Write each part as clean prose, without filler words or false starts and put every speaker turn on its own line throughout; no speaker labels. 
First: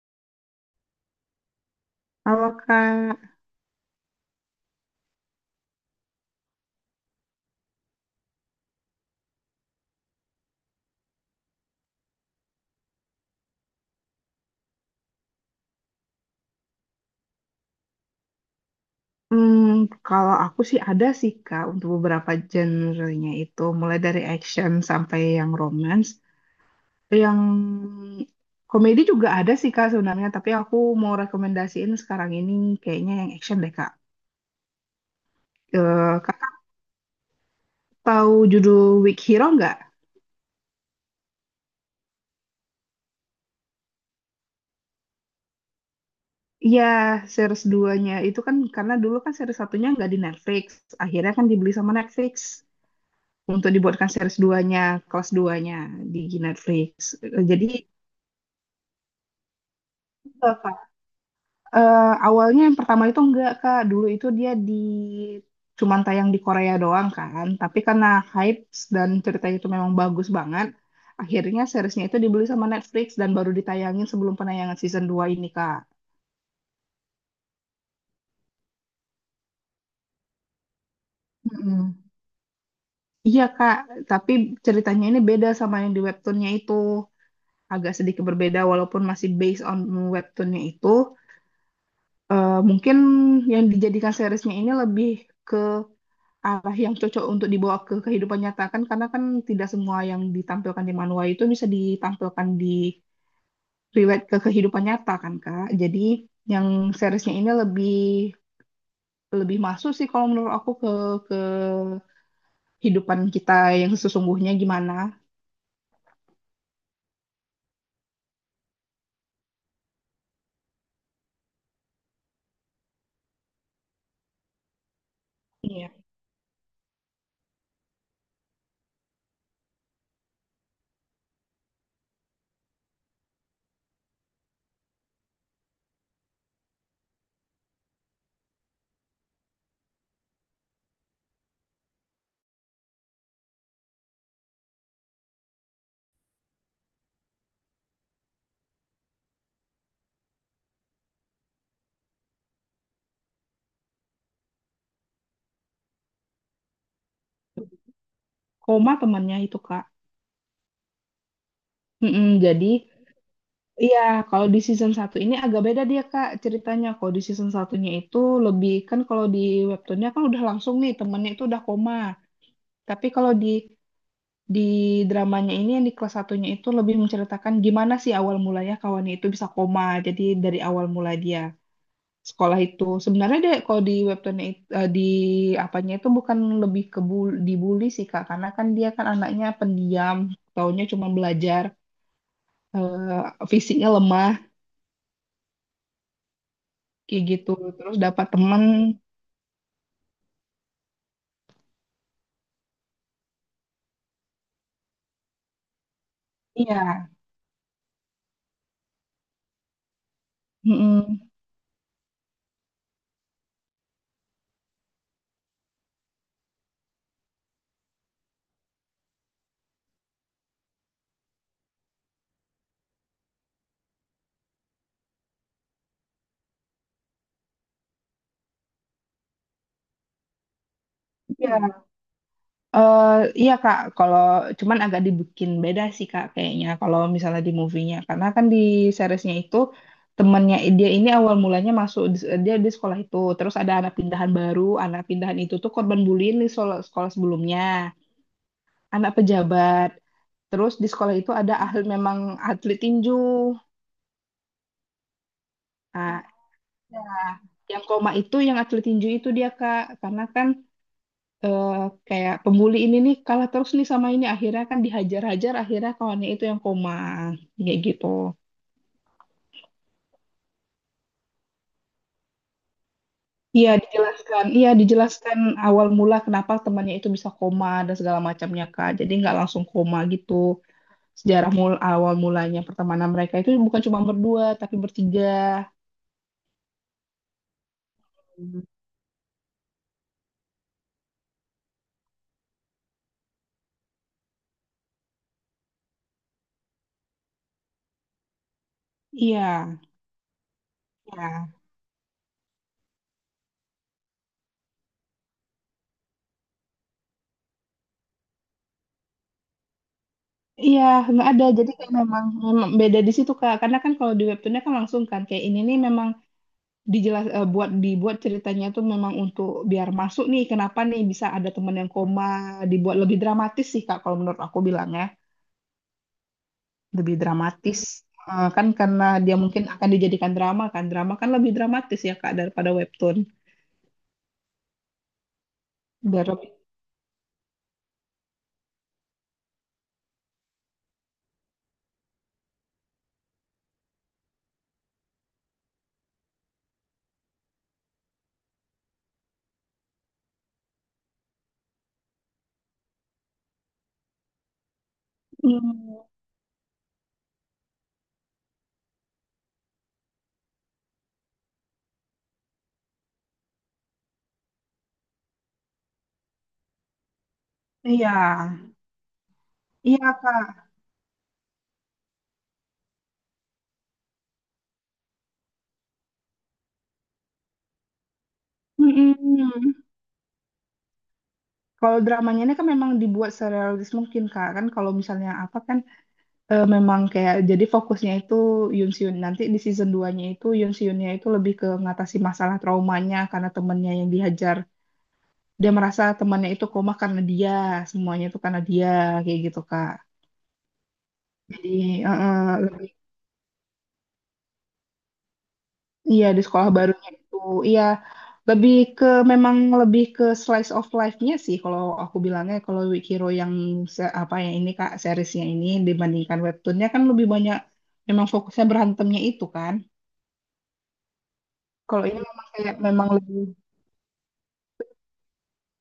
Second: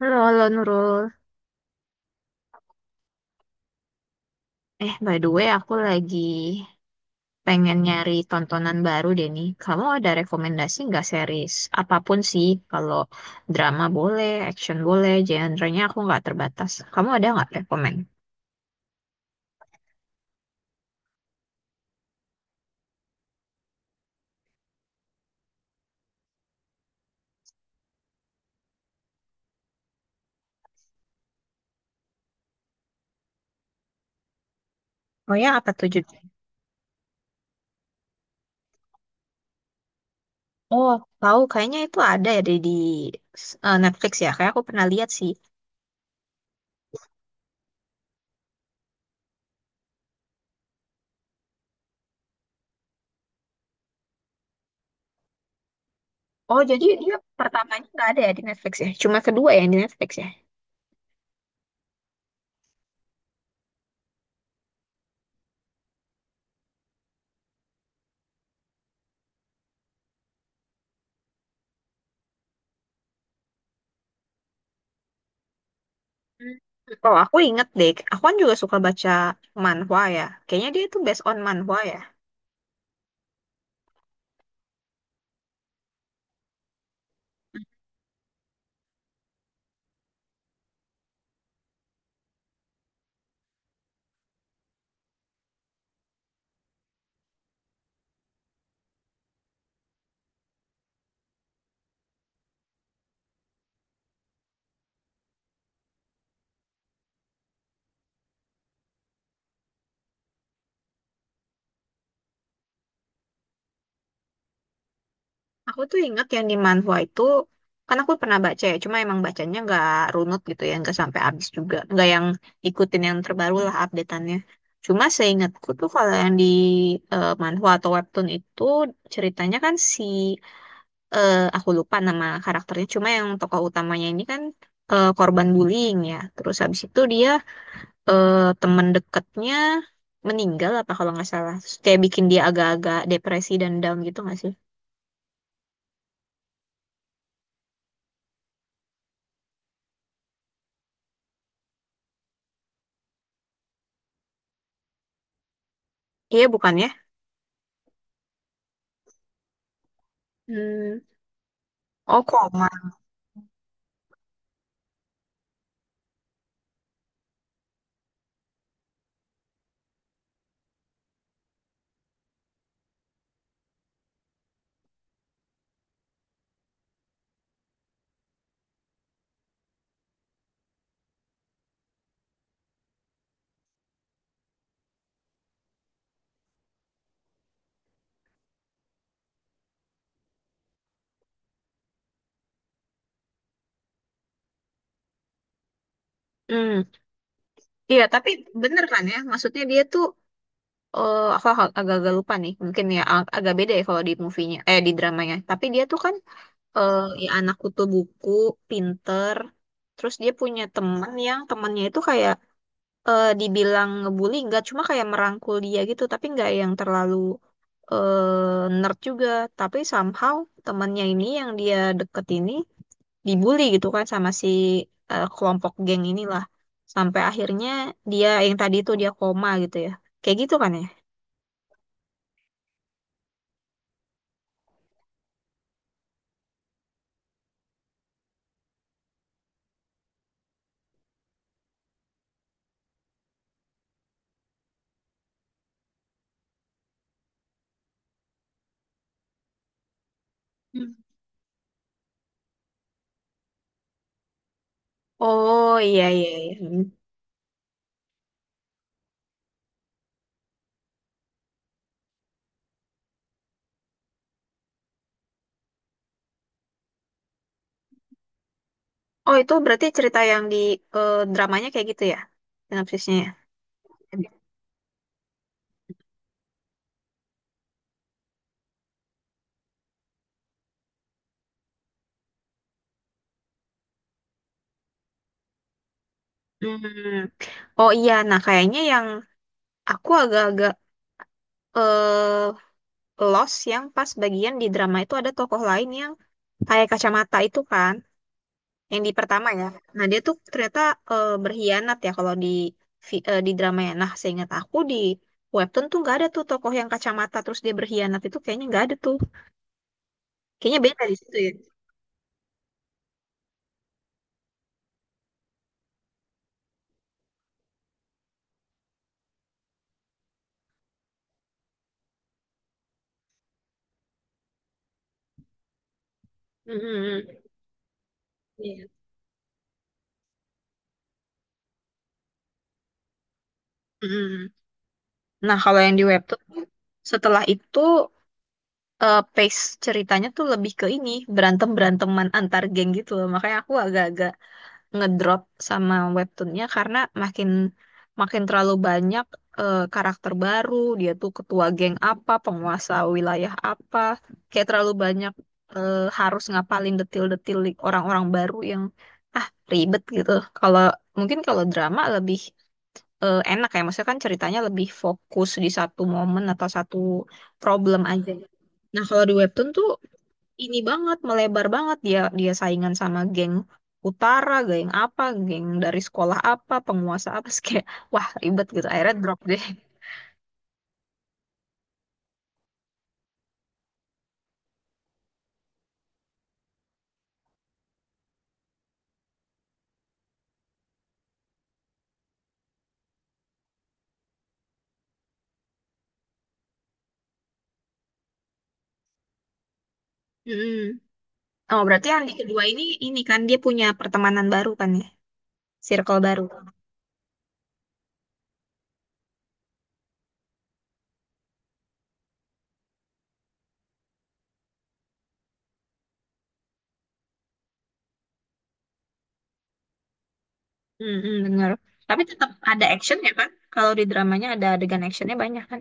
Halo, halo Nurul.
Kalau Kak,
By the way, aku lagi pengen nyari tontonan baru deh nih. Kamu ada rekomendasi nggak series? Apapun sih, kalau drama boleh, action boleh, genre-nya aku nggak terbatas. Kamu ada nggak rekomend?
hmm, kalau aku sih ada sih Kak untuk beberapa genre-nya itu, mulai dari action sampai yang romance, yang komedi juga ada sih Kak sebenarnya, tapi aku mau rekomendasiin sekarang ini kayaknya yang action deh Kak.
Oh ya, apa tuh
Eh,
judulnya?
Kakak tahu judul Weak Hero nggak?
Oh, tahu. Kayaknya itu ada ya di Netflix ya. Kayak aku pernah lihat sih.
Iya, series duanya itu kan karena dulu kan series satunya nggak di Netflix, akhirnya kan dibeli sama Netflix untuk dibuatkan series duanya, kelas duanya nya di
Oh, jadi
Netflix.
dia
Eh, Jadi
pertamanya nggak ada ya di Netflix ya? Cuma kedua ya yang di Netflix ya?
itu Awalnya yang pertama itu enggak Kak, dulu itu dia di cuman tayang di Korea doang kan, tapi karena hype dan ceritanya itu memang bagus banget, akhirnya seriesnya itu dibeli sama Netflix dan baru ditayangin sebelum penayangan season dua ini Kak.
Hmm. Oh, aku inget deh. Aku kan juga suka baca manhwa ya. Kayaknya dia itu based on manhwa ya.
Mm-mm. Iya Kak, tapi ceritanya ini beda sama yang di webtoonnya itu, agak sedikit berbeda walaupun masih based on webtoonnya itu, mungkin yang dijadikan seriesnya ini lebih arah yang cocok untuk dibawa ke kehidupan nyata kan karena kan tidak semua yang ditampilkan di manual itu bisa ditampilkan di relate ke kehidupan nyata kan Kak. Jadi yang seriesnya ini lebih lebih masuk sih kalau menurut aku ke kehidupan kita yang sesungguhnya gimana.
Aku tuh inget yang di manhwa itu, kan aku pernah baca ya, cuma emang bacanya nggak runut gitu ya, nggak sampai habis juga. Nggak yang ikutin yang terbaru lah updateannya. Cuma seingatku tuh
Iya.
kalau yang di manhwa atau webtoon itu ceritanya kan si, aku lupa nama karakternya, cuma yang tokoh utamanya ini kan korban bullying ya. Terus habis itu dia eh, teman dekatnya meninggal apa kalau nggak salah. Terus kayak bikin dia agak-agak depresi dan down gitu nggak sih? Iya bukan ya?
Koma temannya itu Kak.
Hmm. Oh
Mm-mm,
koma.
jadi iya, kalau di season satu ini agak beda dia Kak ceritanya. Kalau di season satunya itu lebih kan kalau di webtoonnya kan udah langsung nih temennya itu udah koma. Tapi kalau di dramanya ini yang di kelas satunya itu lebih menceritakan gimana sih awal mulanya kawannya itu bisa koma. Jadi dari awal mula dia sekolah itu sebenarnya deh kalau di webtoonnya di apanya itu bukan lebih ke dibully sih Kak karena kan dia kan anaknya pendiam, taunya cuma belajar, fisiknya lemah
Hmm.
kayak gitu. Terus
Iya
dapat
tapi
teman,
bener kan ya? Maksudnya dia tuh aku agak-agak lupa nih. Mungkin ya agak beda ya kalau di movie-nya, eh di dramanya. Tapi dia tuh kan eh
iya,
ya anak kutu buku, pinter. Terus dia punya teman
mm
yang temannya itu kayak dibilang ngebully nggak cuma kayak merangkul dia gitu tapi nggak yang terlalu nerd juga tapi somehow temannya ini yang dia deket ini dibully gitu kan sama si kelompok geng inilah sampai akhirnya dia yang tadi itu dia koma gitu ya kayak gitu kan ya.
eh iya Kak, kalau cuman agak dibikin beda sih Kak kayaknya kalau misalnya di movie-nya. Karena kan di seriesnya itu temennya dia ini awal mulanya masuk dia di sekolah itu, terus ada anak pindahan baru, anak pindahan itu tuh korban bullying di sekolah, sekolah sebelumnya, anak pejabat. Terus di
Hmm.
sekolah itu ada ahli memang atlet tinju.
Oh iya
Nah,
iya iya. Hmm.
ya, yang koma itu yang atlet tinju itu dia Kak, karena kan eh, kayak pembuli ini nih kalah terus nih sama ini akhirnya kan dihajar-hajar akhirnya kawannya itu yang koma kayak gitu.
Oh itu berarti cerita yang di dramanya kayak gitu ya sinopsisnya ya.
Iya dijelaskan awal mula kenapa temannya itu bisa koma dan segala macamnya Kak. Jadi nggak langsung koma gitu. Sejarah mul awal mulanya pertemanan mereka itu bukan cuma berdua tapi bertiga.
Hmm. Oh iya, nah kayaknya yang aku agak-agak eh, Lost yang pas bagian di drama itu ada tokoh lain yang pakai kacamata itu kan, yang di
Iya,
pertama ya. Nah, dia tuh ternyata
iya,
berkhianat ya kalau di di drama ya. Nah, seingat aku di webtoon tuh nggak ada tuh tokoh yang kacamata terus dia berkhianat itu kayaknya nggak ada tuh. Kayaknya
iya,
beda di
nggak
situ
ada.
ya.
Jadi kayak memang, memang beda di situ Kak. Karena kan kalau di webtoonnya kan langsung kan kayak ini nih memang buat dibuat ceritanya tuh memang untuk biar masuk nih kenapa nih bisa ada teman yang koma dibuat lebih dramatis sih Kak kalau menurut aku bilangnya lebih
Mm-mm.
dramatis. Kan
Iya.
karena dia mungkin akan dijadikan drama kan lebih dramatis ya Kak daripada webtoon
Mm-mm. Nah, kalau yang di
biar
webtoon
lebih
tuh, setelah itu pace ceritanya tuh lebih ke ini berantem beranteman antar geng gitu loh. Makanya aku agak-agak ngedrop sama webtoonnya karena makin makin terlalu banyak karakter baru dia tuh ketua geng apa penguasa wilayah apa kayak terlalu banyak
hmm,
harus ngapalin orang-orang baru yang ah ribet gitu kalau mungkin kalau drama lebih enak ya maksudnya kan ceritanya lebih fokus di satu momen atau satu problem
iya
aja. Nah kalau di webtoon tuh
iya Kak.
ini banget melebar banget dia dia saingan sama geng utara, geng apa, geng dari sekolah apa, penguasa apa, Terus kayak wah ribet gitu. Akhirnya drop deh.
Mm-mm. Kalau dramanya ini kan memang dibuat serealis mungkin Kak kan kalau misalnya apa kan, memang kayak jadi fokusnya itu Yun Seon. Nanti di season 2-nya itu Yun Seonnya itu lebih ke ngatasi masalah traumanya karena temennya yang dihajar. Dia merasa temannya itu koma karena dia, semuanya itu karena dia kayak gitu Kak.
Mm-mm.
Jadi
Oh berarti
eh,
yang di
eh,
kedua ini
lebih
ini kan dia punya pertemanan baru kan ya, circle
iya di
baru.
sekolah barunya itu iya lebih ke memang lebih ke slice of life-nya sih kalau aku bilangnya kalau Weak Hero yang se- apa ya ini Kak seriesnya ini dibandingkan webtoonnya kan lebih banyak memang fokusnya berantemnya itu kan.
Mm-mm, bener.
Kalau ini
Tapi
memang
tetap
kayak
ada
memang
action ya
lebih
kan? Kalau di dramanya ada adegan actionnya banyak kan?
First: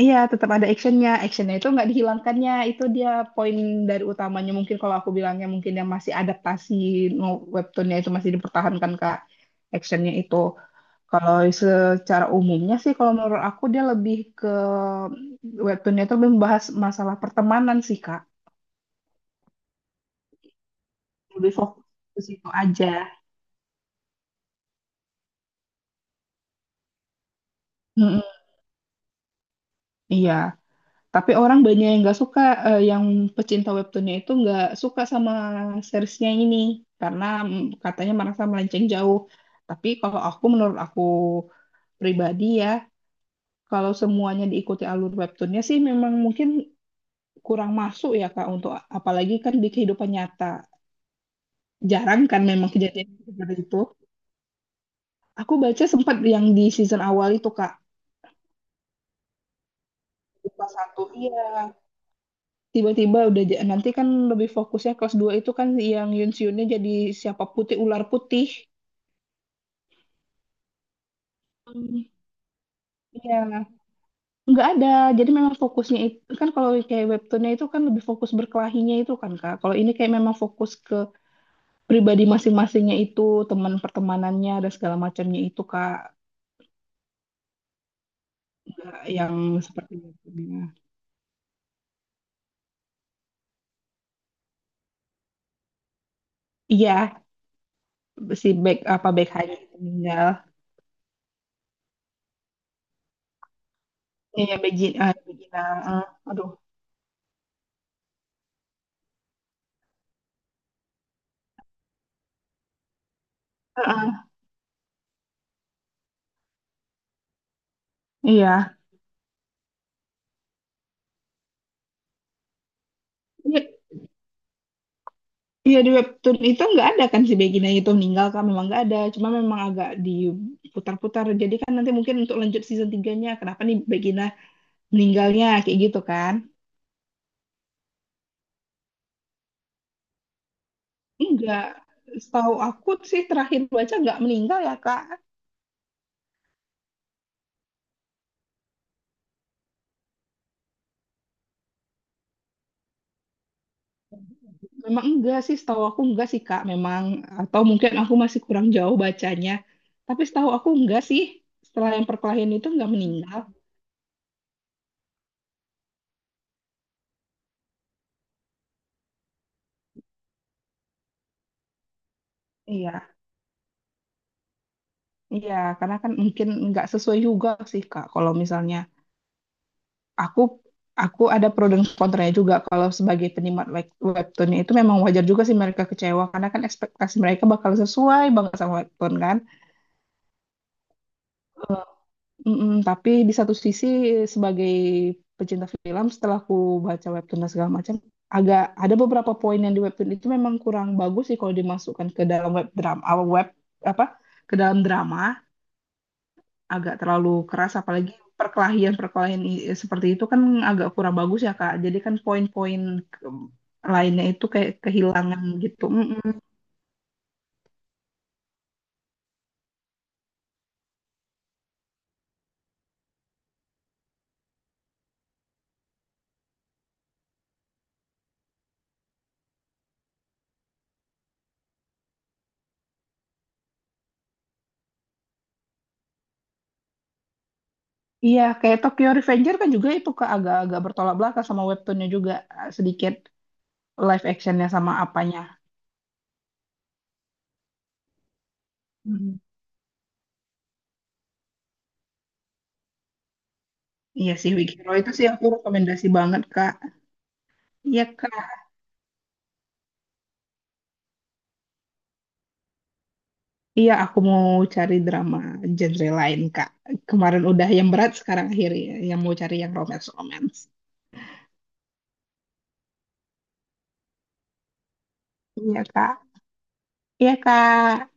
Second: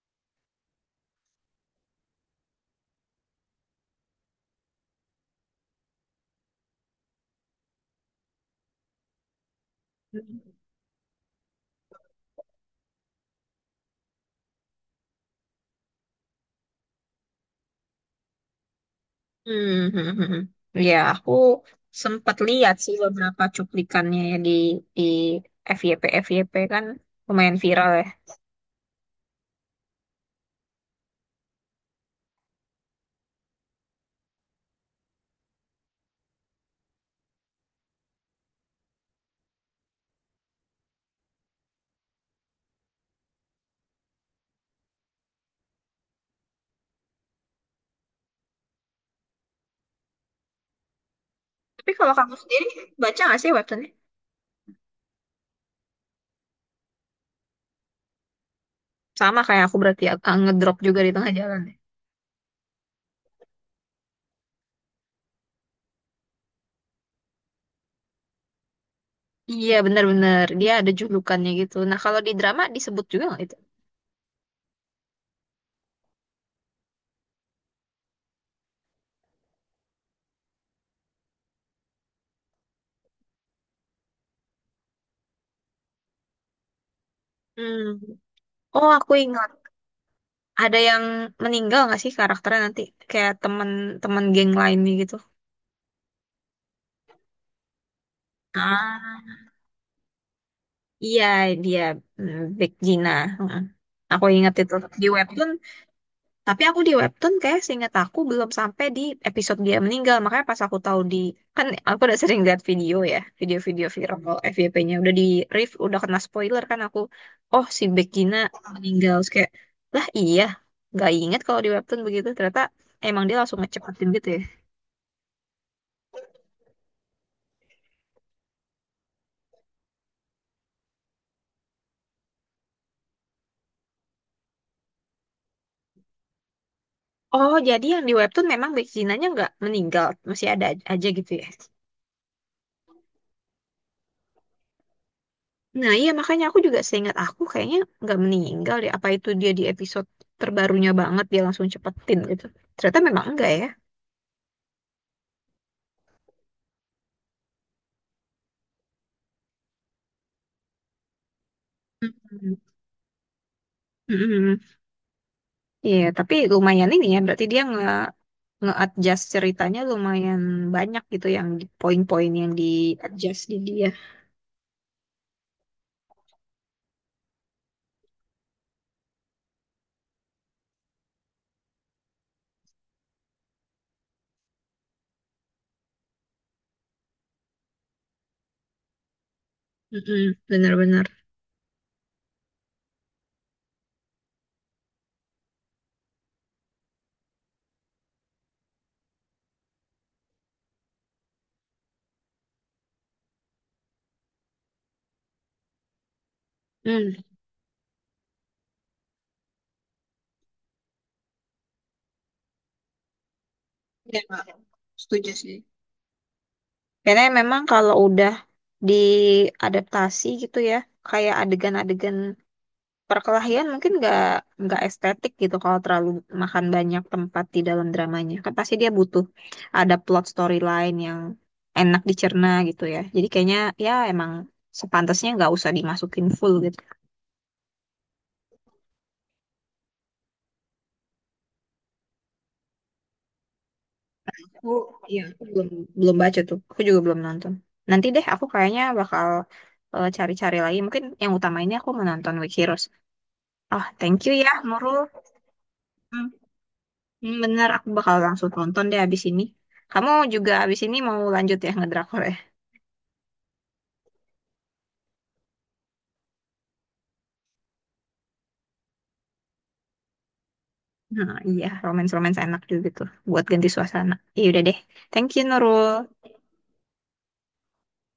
iya tetap ada actionnya, actionnya itu nggak dihilangkannya itu dia poin dari utamanya mungkin kalau aku bilangnya mungkin yang masih adaptasi webtoonnya itu masih dipertahankan Kak actionnya itu. Kalau secara umumnya sih kalau menurut aku dia lebih ke webtoonnya itu lebih membahas masalah pertemanan sih Kak,
Hmm, hmm, hmm. Ya, aku
lebih fokus ke
sempat
situ
lihat
aja.
sih beberapa cuplikannya ya di FYP FYP kan lumayan viral ya.
Mm-mm. Iya. Tapi orang banyak yang nggak suka, yang pecinta webtoonnya itu nggak suka sama seriesnya ini karena katanya merasa melenceng jauh. Tapi kalau aku menurut aku pribadi ya, kalau semuanya diikuti alur webtoonnya sih memang mungkin kurang masuk ya Kak untuk apalagi kan di kehidupan nyata.
Tapi kalau
Jarang
kamu
kan
sendiri
memang kejadian
baca nggak sih
seperti itu.
webtoonnya?
Aku baca sempat yang di season awal itu Kak.
Sama kayak aku berarti ah,
Lupa
ngedrop juga
satu,
di tengah
iya.
jalan ya.
Tiba-tiba udah nanti kan lebih fokusnya kelas 2 itu kan yang Yunsiunnya jadi siapa putih ular putih.
Iya benar-benar dia ada julukannya gitu. Nah
Hmm.
kalau di drama disebut juga
Iya,
nggak itu?
nggak ada. Jadi memang fokusnya itu kan kalau kayak webtoonnya itu kan lebih fokus berkelahinya itu kan Kak. Kalau ini kayak memang fokus ke pribadi masing-masingnya itu, teman pertemanannya dan segala macamnya itu Kak.
Hmm. Oh
Nggak
aku
yang
ingat
seperti webtoonnya.
ada yang meninggal nggak sih karakternya nanti kayak teman-teman geng lainnya gitu.
Iya, si back apa back
Ah
hanya meninggal.
iya dia hmm, Big Gina. Mm. Aku ingat
Iya,
itu di webtoon.
Begina, ah, aduh.
Tapi aku di webtoon kayak seingat aku belum sampai di episode dia meninggal. Makanya pas aku tahu di kan aku udah sering lihat video ya,
Ah,
video-video viral
ah,
kalau FYP-nya udah di riff, udah kena spoiler kan aku. Oh, si Begina
Iya,
meninggal. Terus kayak lah iya, nggak inget kalau di webtoon begitu. Ternyata emang dia langsung
iya.
ngecepatin gitu ya.
Iya di webtoon itu nggak ada kan si Begina itu meninggal kan memang nggak ada cuma memang agak diputar-putar jadi kan nanti mungkin untuk lanjut season 3-nya kenapa nih Begina meninggalnya kayak gitu kan
Oh, jadi yang di webtoon memang Beginanya nggak meninggal, masih ada aja gitu ya.
enggak, setahu aku sih terakhir baca nggak meninggal ya kak.
Nah, iya makanya aku juga seingat aku kayaknya nggak meninggal deh. Apa itu dia di episode terbarunya banget dia langsung cepetin gitu. Ternyata memang enggak ya.
Memang enggak sih setahu aku enggak sih kak memang atau mungkin aku masih kurang jauh bacanya, tapi setahu aku enggak sih setelah yang perkelahian
Mm-mm.
itu nggak meninggal.
Mm-mm. Iya, tapi lumayan ini ya. Berarti dia nge-adjust ceritanya lumayan banyak gitu yang di- poin-poin yang
Iya,
di-adjust di dia.
iya karena kan mungkin nggak sesuai juga sih kak kalau misalnya aku aku ada pro dan kontranya juga kalau sebagai penikmat webtoonnya itu memang wajar juga sih mereka kecewa karena kan ekspektasi mereka bakal sesuai banget sama webtoon kan.
Mm-mm. Benar-benar.
Eh, Mm-mm, tapi di satu sisi sebagai pecinta film setelah aku baca webtoon dan segala macam agak ada beberapa poin yang di webtoon itu memang kurang bagus sih kalau dimasukkan ke dalam web drama web apa ke dalam drama agak
Hmm.
terlalu keras apalagi seperti itu kan agak kurang bagus ya Kak. Jadi kan poin-poin ke-
Iya,
lainnya itu
Kak.
kayak
Setuju
kehilangan
sih.
gitu. Mm-mm.
Karena memang kalau udah diadaptasi gitu ya, kayak adegan-adegan perkelahian mungkin nggak estetik gitu kalau terlalu makan banyak tempat di dalam dramanya kan pasti dia butuh ada plot storyline yang enak dicerna gitu ya jadi kayaknya ya emang sepantasnya nggak usah dimasukin full gitu.
Iya, kayak Tokyo Revenger kan juga itu Kak agak-agak bertolak belakang sama webtoonnya juga sedikit live
aku
actionnya sama
iya
apanya.
aku belum belum baca tuh aku juga belum nonton. Nanti deh aku kayaknya bakal
Mm.
cari-cari lagi mungkin yang utama ini aku menonton Weak Heroes. Oh thank you
Iya
ya
sih, Weak Hero
Nurul.
itu sih aku rekomendasi
Hmm,
banget Kak.
hmm, bener aku
Iya
bakal
Kak.
langsung nonton deh abis ini. Kamu juga abis ini mau lanjut ya ngedrakor ya?
Iya, aku mau cari drama genre lain Kak. Kemarin udah yang berat, sekarang akhirnya yang mau cari yang romance-romance.
Nah, iya, romance-romance enak juga tuh buat ganti suasana. Iya udah deh. Thank you,
Iya
Nurul.
Kak. Iya, Kak.